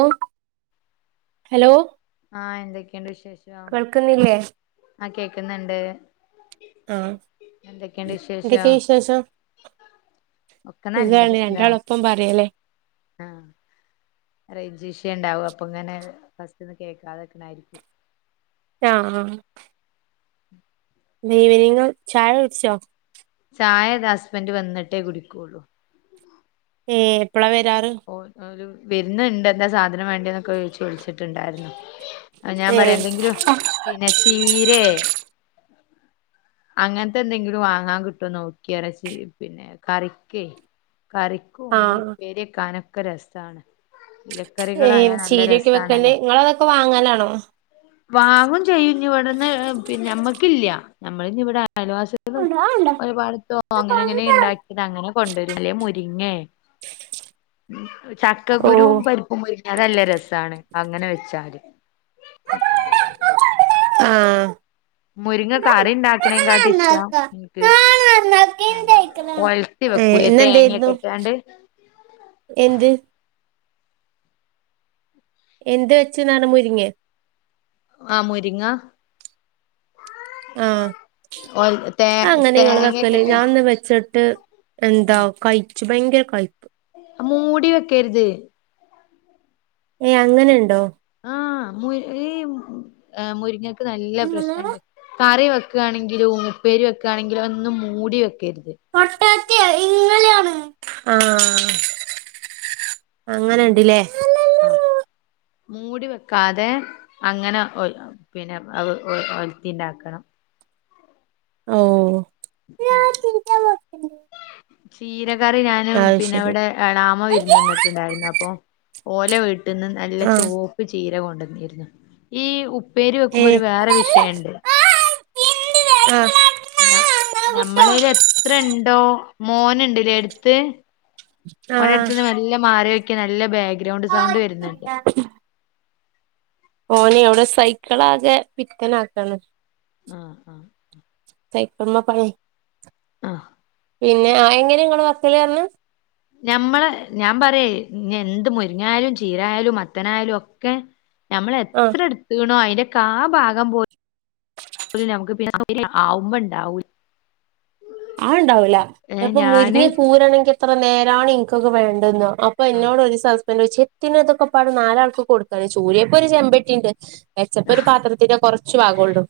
ഓ hello ആഹ് എന്തൊക്കെയുണ്ട് വിശേഷം കേൾക്ക്ന്നില്ലേ ആഹ് കേക്ക്ന്ന്ണ്ട്. ആഹ് എന്തെക്കെ വിശേഷം. ഒക്കെ നല്ലത്. സുഖാണ് എന്താ രണ്ടാളും ഒപ്പം പറയല്ലേ. ആഹ് റൈഞ്ച് ഇഷ്യൂ ണ്ടാവും അപ്പ ഇങ്ങനെ ഫസ്റ്റ്ന്ന് കേക്കാതെക്കണായിരിക്കും. ആഹ് ആഹ്. ല്ലെ ഇവനിങ് ചായ കുടിച്ചോ. ചായതാ ഹസ്ബൻഡ് വന്നിട്ടേ കുടിക്കൊള്ളൂ. ഏഹ് എപ്പളാ വെരാറ്. ഓ ഒരു വെര്ന്ണ്ട് എന്താ സാധനം വേണ്ടി എന്നൊക്കെ ചോയിച്ചു വിൾച്ച്ട്ട്ണ്ടാര്ന്നു ആഹ് ഞാൻ പറയാ ഏഹ് എന്തെങ്കിലും പിന്നെ ചീരേ അങ്ങൻത്തെന്തെങ്കിലും വാങ്ങാൻ കിട്ടോ നോക്കിയറിയ ചീ പിന്നെ കറിക്കേയ് കറി ക്കും ഞ്ഞു ആഹ് ഉപ്പേരിയെക്കാനൊക്കെ രെസാണ്. ഏ ചീരയൊക്കെ വെക്കന് ങ്ങളതൊക്കെ വാങ്ങലാണോ. വാങ്ങും ചെയ്യും ഞ് ഇവട്ന്ന് പിന്നെ ഞമ്മക്കില്ല നമ്മളിഞ്ഞിവിടെ അയൽവാസി ഒരുപാടത്തോ അങ്ങനെ അങ്ങനെ ഇണ്ടാക്കിയത് അങ്ങനെ കൊണ്ടുവരല്ലേ മുരിങ്ങേ. ചക്കകുരുവും ഓഹ് പരിപ്പും മുരിങ്ങയെല അത് നല്ല രസമാണ് അങ്ങനെ വെച്ചാല്. ആഹ് മുരിങ്ങ കറി ഇണ്ടാക്കണേക്കാട്ടി ഇഷ്ടവാ എനിക്ക്- ആഹ് ആഹ് ഒലർത്തി ഏഹ് വെക്കൂലെ ഇന്നെന്തായിരുന്നു തേങ്ങക്കെട്ടാണ്ട്. എന്ത് എന്ത് വെച്ച്ന്നാണ് മുരിങ്ങേ. ആഹ് മുരിങ്ങ. ആഹ് ഒൽ തേ അങ്ങനെ ആ നിങ്ങള് തേങ്ങയൊക്കെ വെക്കല് ഇട്ട് ഞാൻ അന്ന് വച്ചിട്ട്- എന്താ ആ കയ്ച്ചു ഭയങ്കര കയ്പ്പ്. മൂടി വെക്കരുത്. ഇനി അങ്ങനെണ്ടോ. ആഹ് മുരിങ്ങയും മുരിങ്ങക്ക് നല്ല നിങ്ങള് പ്രശ്നയിണ്ട് കറി വെക്കുവാണെങ്കിലും ഉപ്പേരി വെക്കുവാണെങ്കിലും ഒന്നും മൂടി വെക്കരുത്. പൊട്ടത്തി ഇങ്ങെനെയാണ് ആഹ് ആഹ് അങ്ങനുയ്ണ്ടല്ലേ. ആഹ്. മൂടി വെക്കാതെ അങ്ങനെ പിന്നെ അത് ഒലത്തി ഇണ്ടാക്കണം. ഓ [unintelligible] ചീരകറി ഞാന് അത് പിന്നെ ശരി ഇവിടെ എളാമ വിരുന്ന് വന്നിട്ടുണ്ടായിരുന്നു അപ്പൊ- ഓല വീട്ട്ന്ന് നല്ല ആഹ് ചോപ്പ് ചീര കൊണ്ടുവന്നാരുന്നു ഈ ഉ- ഉപ്പേരി വെക്കുമ്പോ ഒരു ഏഹ് വേറെ വിഷയുണ്ട് ആഹ് ഞമ്മളെ കൈയില് എത്ര ഇണ്ടോ മോനുണ്ടല്ലേ എടുത്ത്. ഓന്റെ ആഹ് അടുത്ത് നിന്ന് മെല്ല മാറി നിക്ക് നല്ല ബാക്ക്ഗ്രൗണ്ട് സൗണ്ട് വരുന്നുണ്ട്. ഓനെ അവിടെ സൈക്കിളാകെ പിത്തന് ആക്കാണ്. ആഹ് ആഹ്. സൈക്കിളുംമേ പണിയാ ആഹ് പിന്നെ ആ എങ്ങനെ നിങ്ങള് വെക്കല് പറഞ്ഞ് ഞമ്മള് ഞാൻ പറയുവെ എന്ത് മുരിങ്ങായാലും ചീരായാലും മത്തനായാലും ഒക്കെ. ഞമ്മള് അത് എത്ര എടുത്തിക്ക്‌ണോ അതിന്റെ കാൽ ഭാഗം പോ- നമക്ക് പിന്നെ ആവുമ്പം ഇണ്ടാകില്ല അങ്ങനെ ഉണ്ടാവില്ല ഏഹ് ചെലപ്പോ മുരിങ്ങ ഞാന് ഒക്കെ ഊരണോങ്കി എത്ര നേരാണ് ഇനിക്കൊക്കെ വേണ്ടതയെന്ന് അപ്പൊ ആഹ് എന്നോട് ഒരു ദിവസം ഹസ്ബെൻഡ് ചോയിച്ചു എന്തിനാ ഇതൊക്കെ പാട് നാലാൽക്ക് കൊടുക്കാണ് ചൂരിയപ്പൊ ഒരു ചെമ്പട്ടിയുണ്ട് വെച്ചപ്പ ഒരു പാത്രത്തിന്റെ കൊറച്ചു ഭാഗൊള്ളൂ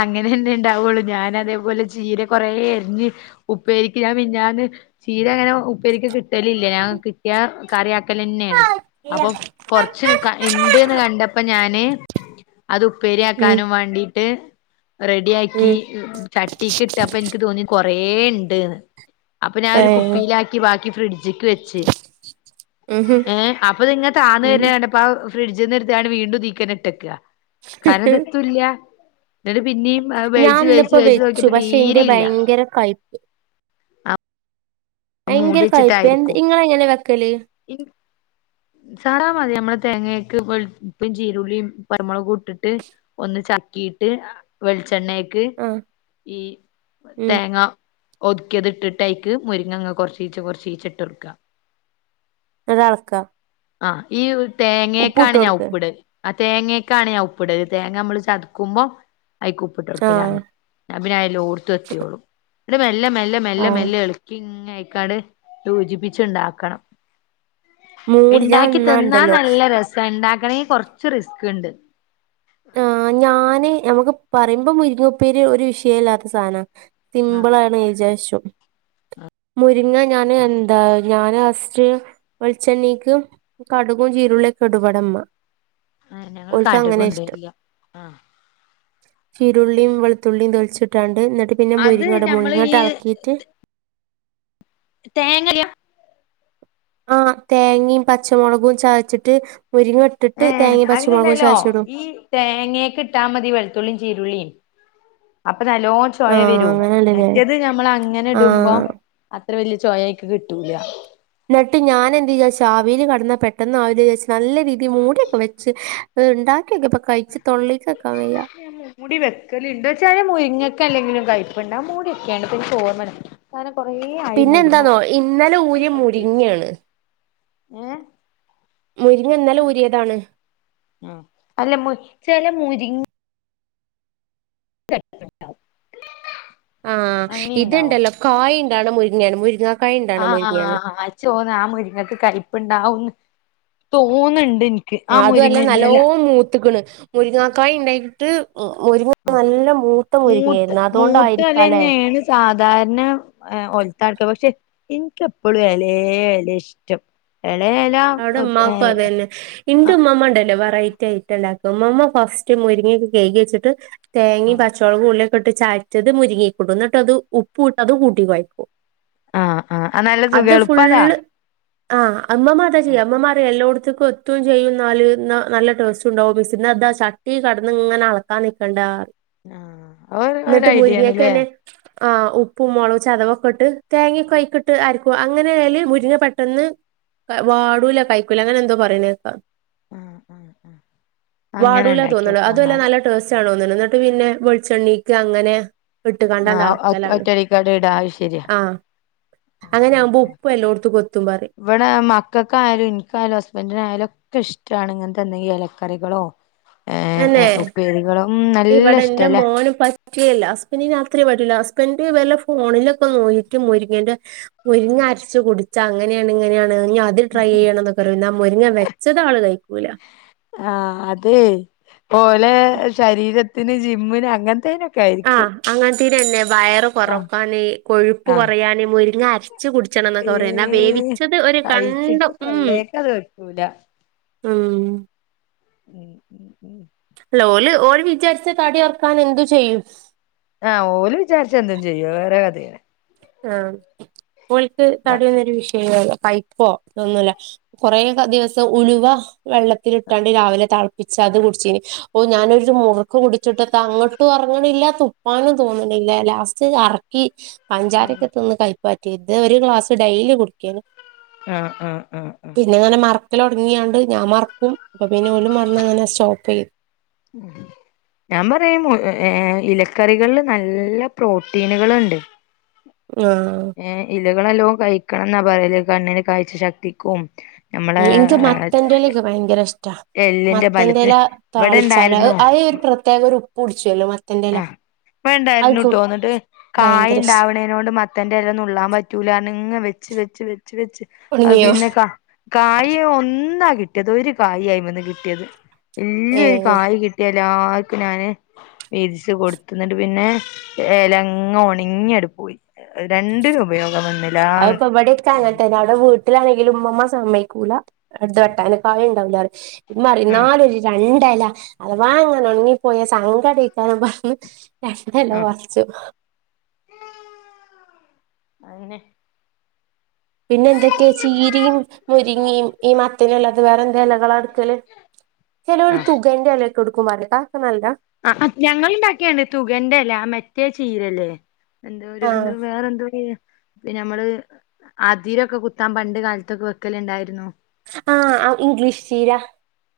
അങ്ങനെ തന്നെ ഉണ്ടാവുള്ളു ഞാൻ അതേപോലെ ചീര കൊറേ അരിഞ്ഞ്- ഉപ്പേരിക്ക് ഞാൻ മിനിഞ്ഞാന്ന് ചീര - ഉപ്പേരിക്ക് കിട്ടല് ഇല്ല ഞാൻ കിട്ടിയാ കറി ആക്കല് തന്നെയാണ് അപ്പോ കൊറച്ച്- ഇണ്ട്ന്ന് കണ്ടപ്പോ ഞാന് അത് ഉം ഉപ്പേരിയാക്കാനും വാണ്ടീട്ട് റെഡിയാക്കി ഉം ചട്ടീക്ക് ഇട്ടപ്പം എനിക്ക് തോന്നി കൊറേ ഇണ്ട്ന്ന് അപ്പോ ഞാൻ ഒരു ഏഹ് കുപ്പിയിലാക്കി ബാക്കി ഫ്രിഡ്ജ്- ഡ്‌ജ്‌ക്ക്‌ വെച്ച് ഉം ഹും ഏഹ് അപ്പ ഇതിങ്ങനെ താന്ന് ഉം വരുന്നത് കണ്ടപ്പോ- പ്പ ആ ഫ്രിഡ്ജിൽ നിന്ന് എടുത്ത് ങ്ങാണ്ട് വീണ്ടും ഇതീൽക്കന്നെ ഇട്ടെക്ക കാരണം ഇത് ഒട്ടുയില്ല എന്നിട്ട് പിന്നെയും ഞാൻ വേവിച്ച് ഇന്നിപ്പോ വേവിച്ച് വെച്ചു നോക്കിയപ്പോ പക്ഷെ ഇന്റെ തീരെയില്ല ഭയങ്കര കയ്പ്പ് മൂടി ഭയങ്കര കയ്പ്പ് എന്ത് നിങ്ങള് എങ്ങനെ വെക്കല് ഇത് സാറാ മതി നമ്മള് തെങ്ങെക്ക് ഉപ്പും ചീരുള്ളിയും പരുമുളകും ഇട്ടിട്ട്- ഒന്ന് ചക്കീട്ട് വെളിച്ചെണ്ണയക്ക് ആഹ് ഈ ഉം തേങ്ങ- ഒതുക്കിയത് ഇട്ടിട്ടായിക്ക് മുരിങ്ങങ്ങ് കുറച്ചീച്ചെ കുറച്ചീച്ചെ ഇട്ട് കൊടുക്കുക അതളക്ക ആഹ് ഈ തേങ്ങീക്കാണ് ഞാൻ ഉപ്പുട്ടൊട്ക്ക് ഉപ്പിടൽ ആ തേങ്ങെക്കാണ് ഞാൻ ഉപ്പിടൽ തേങ്ങ നമ്മള് ചതുക്കുമ്പോ അയിക്ക് ഉപ്പിട്ട് ആഹ് കൊടുക്കലാണ് അത് പിന്നെ എല്ലായിടത്തും എത്തിയോളും പിന്നെ മെല്ലെ മെല്ലെ മെല്ലെ ആഹ് മെല്ലെ ഇളക്കി ഇങ്ങ കട് സൂചിപ്പിച്ചുണ്ടാക്കണം മൂടി ഞാൻ ഉണ്ടാക്കി തിന്നാ ഇന്നാണ്ടല്ലോ നല്ല രസാ ഉണ്ടാക്കണെങ്കി കൊറച്ച് റിസ്ക്ണ്ട് ആഹ് ഞാന് നമ്മക്ക് പറയുമ്പോ മുരിങ്ങുപ്പേരി ഒരു വിഷയ ഇല്ലാത്ത സാന. ആഹ് സിംമ്പ്ള് ആണ് വിചാരിച്ചു മുരിങ്ങ ഞാന് എന്താ ഞാന് ലാസ്റ്റ്‌ വെളിച്ചെണ്ണീക്ക് കടുകും ചീരുള്ളി ഒക്കെ ഇടും ഇവിടെ ഇമ്മ ആ ഞങ്ങള് കടുക് കൊണ്ടർല ആഹ് ചീരുള്ളിയും വെളുത്തുള്ളിയും തോലിച്ചിട്ടാണ്ട് എന്നിട്ട് പിന്നെ അത് മുരിങ്ങട ഞമ്മള് ഈ മുരിങ്ങ്ട്ട് അളക്കിയിട്ട് തേങ്ങലിയ ആഹ് തേങ്ങയും പച്ചമുളകും ചാച്ചിട്ട് മുരിങ്ങ ഇട്ടിട്ട് തേങ്ങയും പച്ചമുളകും ചാച്ചിടും തേങ്ങയൊക്കെ ഇട്ടാ മതി വെളുത്തുള്ളിയും ചീരുള്ളിയും അപ്പോ നല്ലോ ചൊയ ആഹ് വരൂ അങ്ങനെയാണ്ല്ലേ മറ്റേത് നമ്മള് അങ്ങനെ ഇടുമ്പോ ആഹ് അത്ര വലിയ ചോയയ്ക്ക് കിട്ടൂല ന്നിട്ട് ഞാൻ എന്ത് വിയയിച്ച ആവിൽ കടന്നാ പെട്ടെന്ന് ആ ഒരു നല്ല രീതിൽ മൂടിയൊക്കെ വെച്ച് അത് ഉണ്ടാക്കിയൊക്കെ ഇപ്പോ കഴിച്ച് തൊള്ളീക്ക്‌ വക്കാൻ വയ്യ മൂടി വെക്കലുണ്ട് വച്ചാ മുരിങ്ങൊക്കെ അല്ലെങ്കിലും കൈപ്പുണ്ട് മൂടി വെക്കാണ്ട അത് തോന്നാണ് സാനെ കൊറെ പിന്നെ എന്താന്നോ ഇന്നലെ ഊര്യ മുരിങ്ങെണ് വെച്ചിട്ട് ഏഹ് മുരിങ്ങ ഇന്നലെ ഊരിയതാണ് അല്ല മു ചെലെ മുരി [unintelligible] ആഹ് അങ്ങനെ ഉണ്ടാവും ഇത്ണ്ടല്ലോ കായിണ്ടാണ് മുരിങ്ങയാണ് മുരിങ്ങ ആഹ് ആഹ് ഇചോന്ന് ആ മുരിങ്ങക്ക് കയപ്പുണ്ടാവുന്ന് തോന്നുന്നുണ്ട് എനിക്ക് ആ അതുല്ല മുരിങ്ങന്റെ നല്ലോ എല മൂത്ത്ക്ക്ണ് മുരിങ്ങാക്കായ് ഉണ്ടായിട്ട് ഉ മുരിങ്ങ ആ നല്ല മൂത്ത മൂത്ത് മുരുങ്ങിയായിരുന്നു മൂത്ത അതുകൊണ്ടായിരിക്കല്ലെ എലന്നെയാണ് സാധാരണ ഒൽത്താട്ട് പക്ഷെ എനിക്ക് എപ്പോഴും എലെ എലെ ഇഷ്ട്ടം എലെ അടെമാക്കും അതെന്നെ ഇന്റുമ്മമ്മ ഉണ്ടല്ലോ വെറൈറ്റി ഐറ്റം ഉണ്ടാക്ക മമ്മ ഫസ്റ്റ് മുരിങ്ങിയൊക്കെ കഴുകിച്ചിട്ട് തേങ്ങയും പച്ചോളകും ഉള്ളിയൊക്കെ ഇട്ട് ചതച്ചത് മുരിങ്ങീക്കിടും എന്നിട്ട് അത് ഉപ്പൂ അത് കൂട്ടി കൊയക്കും ആഹ് ആഹ് നല്ല സുഖ അത് എളുപ്പതാ ഫുള്ള് ആ അമ്മ എന്താ ചെയ്യാ അമ്മമാറിയു എല്ലോടത്തക്കും റ്റം ചെയ്യുന്നാല് നല്ല ടേസ്റ്റ് ഉണ്ടാവും മിസ് ഇന്നതാ ചട്ടി കടന്ന ഇങ്ങനെ അളക്കാൻ നൽക്കണ്ടറിയു ആഹ ഒരു ഒരു ഐഡിയ ആണല്ലേ ആഹ ഉപ്പും മുളക് ചതവൊക്കെ ഇട്ട് തേങ്ങൊക്കെ ആയിക്കിട്ട് അരക്കും അങ്ങനെ ആയല് മുരിങ്ങ പെട്ടെന്ന് വാടൂല കയ്ക്കൂലില്ല അങ്ങനെ എന്തോ പറയുന്നത് കേക്കാ ആഹ് ആഹ് അങ്ങനെ വാടൂല തോന്നണ് ഉണ്ടാക്കിയോക്കണം അതുവല്ല എന്നാല് നല്ല ടു സ തോന്ന് എന്നിട്ട് പിന്നെ വെളിച്ചെണ്ണിക്ക് അങ്ങനെ ഇട്ട്ങ്ങാണ്ട് അങ്ങനെ ആൾക്കലാന്ന് അയിശരിയ ആഹ അങ്ങനെവുമ്പോ ഉപ്പും എല്ലാ ടത്തേക്കും എത്തും പറയും ഇവിടെ മക്കൾക്കായാലും എനിക്കായാലും ഹസ്ബൻഡിനായാലും ഒക്കെ ഇഷ്ടമാണ് ഇങ്ങനെത്തെ എന്തെങ്കിലും ഇലക്കറികളോ ഏ ഉപ്പേരികളോ ഉം ഇവിടെ നല്ല എന്റെ ഇഷ്ടല്ലേ മോന് പ പറ്റല്ല ഹസ്ബൻഡിന് രാത്രി വരില്ല ഹസ്ബൻഡ് വല്ല ഫോണിലൊക്കെ നോക്കി മുരിങ്ങേന്റെ മുരിങ്ങ അരച്ചു കുടിച്ചാ അങ്ങനെയാണ് ഇങ്ങനെയാണ് ട്രൈ ചെയ്യണം എന്നൊക്ക പറയും എന്നാ മുരിങ്ങ വെച്ചത് ആള് കഴിക്കൂല്ല ആഹ് അതെ ഓലെ ശരീര ത്തിന് ജിമ്മിന് അങ്ങനത്തേനൊക്കെ ആയിരിക്കും അങ്ങനത്തീര്തന്നെ വയറ് ആഹ് കൊറക്കാന് കൊഴുപ്പ് ആഹ് കുറയാന്‌ മുരിങ്ങര വച്ച് കുടിച്ചണം എന്നൊക്കെ പറയാ എന്നാ ഏഹ് വേവിച്ചത് ഒരു കണ്ടും പൈസക്ക് ഉം തൊള്ളേക്കത് പറ്റൂല ഉം ഉം ഉം ഉം അല്ല ഓള് ഓള് വിചാരിച്ച തടി കുറക്കാൻ എന്തു ചെയ്യും ആഹ് ഓള്‌ വിചാരിച്ച എന്തും ചെയ്യോ വേറെ കഥ ആഹ് ഓൾക്ക് തടിയുന്നൊരു വിഷയല്ല കൈപ്പൊന്നുമല്ല കൊറെക്ക ദിവസം ഉലുവ വെള്ളത്തിലിട്ടാണ്ട് രാവിലെ തിളപ്പിച്ച് അത് കുടിച്ചേന് ഓ ഞാനൊരു മുറുക്ക് കുടിച്ചിട്ട അങ്ങ് ഒട്ടും ഉറങ്ങണില്ല തുപ്പാനും തോന്നണില്ല ലാസ്റ്റ് എറക്കി ഉം പഞ്ചാരക്ക തിന്ന് കൈപ്പാറ്റി ഇത് ഒരു ഗ്ലാസ് ഡെയിലി കുടിക്കേ ആഹ് ആഹ് ആഹ് ആഹ് പിന്നെ അങ്ങനെ മറക്കിൽ തുടങ്ങിയാണ്ട് ഞാൻ മറക്കും അപ്പം പിന്നെ ഓള് വന്ന് അങ്ങനെ സ്റ്റോപ്പ് ചെയ്തു ഉം ഞാൻ പറയുമേ ഇലക്കറികളിൽ നല്ല പ്രോട്ടീനുകളുണ്ട് ആഹ് ഏഹ് ഇലകളെല്ലോ കഴിക്കണം എന്നാ പറയല് കണ്ണിന് കഴ്ച ശക്തിക്കും നമ്മളെ ഉം എനിക്ക് മത്തന്റെ ഇലയൊക്കെ ഭയങ്കര ഇഷ്ടാ എല്ലിന്റെ മത്തന്റെല ബലത്തിന് ഇവിടെ താളിച്ചാല് ഇണ്ടായിരുന്നു അത് ഒരു പ്രത്യേക ഒരു ഉപ്പ് കുടിച്ചുവല്ലോ മത്തന്റെ ഇല ഇവണ്ടായിരുന്നുട്ട് എന്നിട്ട് കായ് ഭയങ്കര ഇഷ്ട ഉണ്ടാവണേ അതോണ്ട് മത്തന്റെ ഇല നുള്ളാൻ പറ്റൂല ഇ വെച്ച് വെച്ച് വെച്ച് വെച്ച് അഹ് ഉണങ്ങിയോ പിന്നെക്ക കായ ഒന്നാ കിട്ടിയത് ഒരു കായ ആയി വന്ന് കിട്ടിയത് വല്യ ഏ ഒരു കായ് കി എല്ലാർക്കും ഞാന് വീതിച്ച് കൊടുത്ത എന്നിട്ട് പിന്നെ ഏലങ്ങ് ഉണങ്ങി അങ്ങ് പോയി രണ്ടിന് ഉപയോഗം വന്ന അത് പവിടൊക്കെ അങ്ങനെ തന്നെ അവിടെ വീട്ടിലാണെങ്കിലും ഉമ്മമാ സമ്മതിക്കൂല അടുത് വട്ടാനൊക്ക [unintelligible] ഉമ്മ പറയും ഉം എന്നാലു [unintelligible] രണ്ട എല അഥവാ അങ്ങനെ ഉണങ്ങിപ്പോയ സങ്കടിക്കാനും രണ്ട എല ച്ച് [unintelligible] അങ്ങനെ പിന്നെ എന്തൊക്കെയാ ചീരയും മുരിങ്ങിയും ഈ മത്തനല്ലാത് വേറെ എന്താ ഇലകളാ എടുക്കല് ചിലരു ആഹ് തുകന്റെ എലൊക്കെ കെടുക്കുംകാക്കെ നല്ല ആഹ് ഞങ്ങൾ ഇണ്ടാക്കിയണ്ട് തുകന്റെ എല അല്ലേ ആഹ് മറ്റേ ചീരല്ലേ എന്തോ ഒരു ആ എന്തു വേറെ എന്തോ ചീര പിന്നെ നമ്മൾ അതിരൊക്കെ കുത്താൻ പണ്ട് കാലത്തൊക്കെ വെക്കലുണ്ടായിരുന്നു ആഹ് ഇംഗ്ലീഷ് ചീര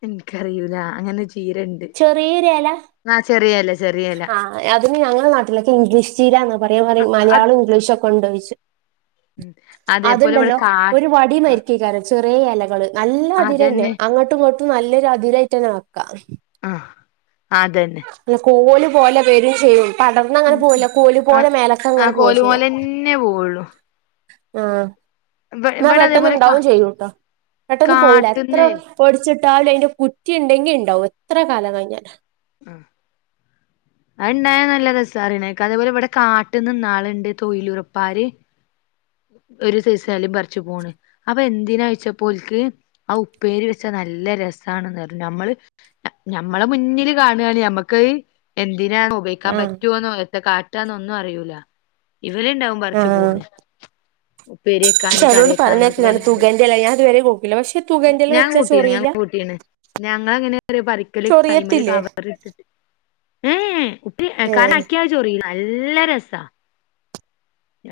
എനിക്കറിയൂല അങ്ങനെ ചീര ഉണ്ട് ചെറിയൊരല ചെറിയല ആഹ് അതിന് ഞങ്ങളുടെ നാട്ടിലൊക്കെ ഇംഗ്ലീഷ് ചീരന്നാ പറയാ പറയും മലയാള അത് ഇംഗ്ലീഷും ഒക്കെ ഉണ്ടോച്ചും ഉം അതേപോലെ ഇവിടെ അതുണ്ടല്ലോ കാ ഒരു വടി ആ മരിക്ക ചെറിയ ഇലകൾ നല്ല അതിരന്നെ അതന്നെ അങ്ങോട്ടും ഇങ്ങോട്ടും നല്ലൊരു അതിരായിട്ട്തന്നെ വെക്കാം ആഹ് അതന്നെ അല്ല കോലു പോലെവരും ചെയ്യും പടർന്ന് ഉം അങ്ങനെ പോല്ല ഉം. കോല പോലെ മേലക്ക അങ്ങനെ പോവാ ചെയ്യാ പിന്നെ പോവുളളു ആഹ് ഇന്നാ ഇവിടെ പെട്ടെന്ന് അതേപോലെ കാ ഉണ്ടാവും ചെയ്യൂട്ടോ പെട്ടെന്ന് പോവൂല എത്ര കാട്ട്ന്നേ പൊടിച്ചിട്ടാല് കുറ്റി ഇണ്ടെങ്കി ഇണ്ടാവും എത്ര കാലം കഴിഞ്ഞാലും ഉം അത് ഉണ്ടായ നല്ല രസറിണീക്ക അതേപോലെ ഇവിടെ കാട്ട്ന്ന് നിന്നാളണ്ട് തൊഴിലുറപ്പാര് ഒരു സൈസ്‌ എല പറിച്ചുപോണ് അപ്പൊ എന്തിനാ ചോയിച്ചപ്പോൽ ഓലക്ക് ആത് ഉപ്പേരി വെച്ചാ നല്ല രസമാണന്ന് നമ്മൾ ഞമ്മളെ മുന്നിൽ കാണാണ് നമ്മക്ക് എന്തിനാ ഉപ ഇടിക്കാൻ ആഹ് പറ്റുവന്നോ എത്താ കാട്ടാന്നോ ഒന്നും അറിയൂല ഇവർ ഉണ്ടാവും പറിച്ചു പോണ് ഉപ്പേരി [inaudible] വെക്കാന് കറി ചലോൽ വെക്കാന് എന്നൊക്കെ പറഞ്ഞെക്കാ പറഞ്ഞാണ്ട് തുകന്റെല ഞാൻ അതുവരെ നോക്കില്ല പക്ഷെ തുകന്റെലവെച്ചാ ചോറീല്ല ഞങ്ങങ്ങനെ പറിക്കൽ കൈമൽ കവറി ഇട്ടിട്ട് ഉം ട്ടീ ഏ കാരണം അക്കിയാ അത് ചോറിയും നല്ല രെസാ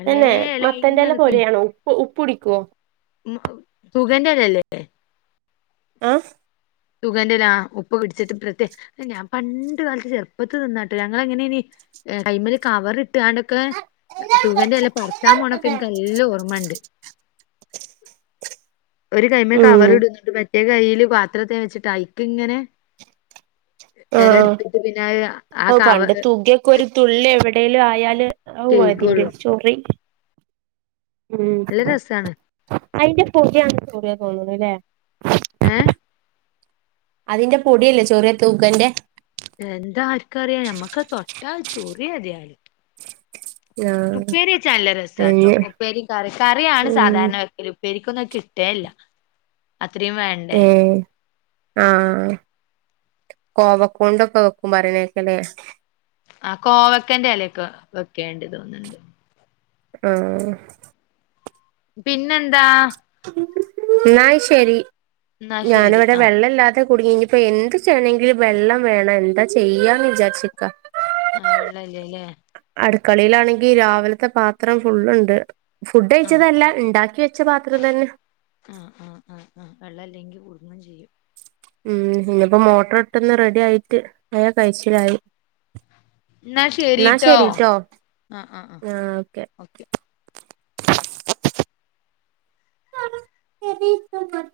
തന്നെ മത്തന്റെ ഇങ്ങനെ എലാ പോലെയാണേ ഉപ്പ് ഉപ്പ് പിടിക്ക്യാവോ ഉം സുഗേൻ്റെ എല അല്ലേ ല്ലേ ആഹ് തുകെന്റെ ഒരാ ഉപ്പ് പിടിച്ച്ട്ട് പ്രത്യേ ഞാൻ പണ്ട് കാലത്ത് ചെറുപ്പത്തി തിന്നാട്ടോ ഞങ്ങള് എങ്ങനെ നി ആഹ് അയ്മേല് കവർ ഇട്ടാണ്ടക്ക് തുഹന്റെ എലാ പറിച്ചാ പോണാക്കെ എനിക്ക് നല്ലാം ഓർമ്മണ്ട് ഒരു കൈമേ ഉം കവറും [unintelligible] മറ്റേ കയ്യില് പാത്രത്തെ വെച്ചിട്ട് ഐക്ക് ഇങ്ങനെ ആ എലാ എട്ത്തിട്ട് പിന്നെ ആഹ് ആ ക ക്ക് ഒര് തുള്ളി എവടെലും ആയാല് ഔ ആഹ് അയിന്റെ കെയ്കൊള്ളു ഒര് ചോറി ഉം നല്ല രസാണ് അയിന്റെ പെകയാണ് ചോറിയാന്ന് തോന്നത് അല്ലേ ഏഹ് അതിന്റെ പൊടിയല്ലേ ചെറിയ തൂകന്റെ എന്താ ആരിക്ക് അറിയാം ഞമ്മക്ക് തൊട്ടാ ചോറിയ അതിയാല് ആ ഉപ്പേരി വെച്ചാ നല്ലാ രെസാട്ടോ ഉപ്പേരിയും കറി കറിയാണ് ഉം സാധാരണ വെക്കല് ഉപ്പേരിക്കൊന്നും കിട്ടേ ഇല്ലാ അത്രയും വേണ്ടേ ആഹ് കോവകൊണ്ടൊക്കെ വെക്കും [unintelligible] ആഹ് കോവക്കന്റെ എലേക്കെ വെക്കേണ്ട് തിന്ന് ഇണ്ട് ആഹ് പിന്നെ എന്താ എന്നാ ശെരി എന്നാ ഞാന് ശരി ഇവടെ ആ വെള്ളം ഇല്ലാതെ കുടുങ്ങി ഇനി ഇപ്പോ എന്ത് ചെയ്യണമെങ്കില് വെള്ളം വേണം എന്താ ചെയ്യാന്ന് വിചാരിച്ച് ഇക്കാ ആഹ് വെള്ളം ഇല്ല അല്ലേ അടുക്കളെലാണെങ്കി രാവിലത്തെ പാത്രം ഫുള്ള് ഇണ്ട് ഫുഡ് ആ കയിച്ചതല്ല ഇണ്ടാക്കി വെച്ച പാത്രം തന്നെ ആഹ് ആഹ് ആഹ് ആഹ് വെള്ളം അല്ലെങ്കി കുടുങ്ങും ചെയ്യും ഉം ഇന്ന് ഇപ്പോ മോട്ടർ ഇട്ട് ഇന്ന് റെഡി ആയിട്ട് അയ് കയിച്ചിലായി എന്നാ ശരിട്ടോ ആ ആ ആ ആഹ് ഓക്കെ ഓക്കെ [unintelligible]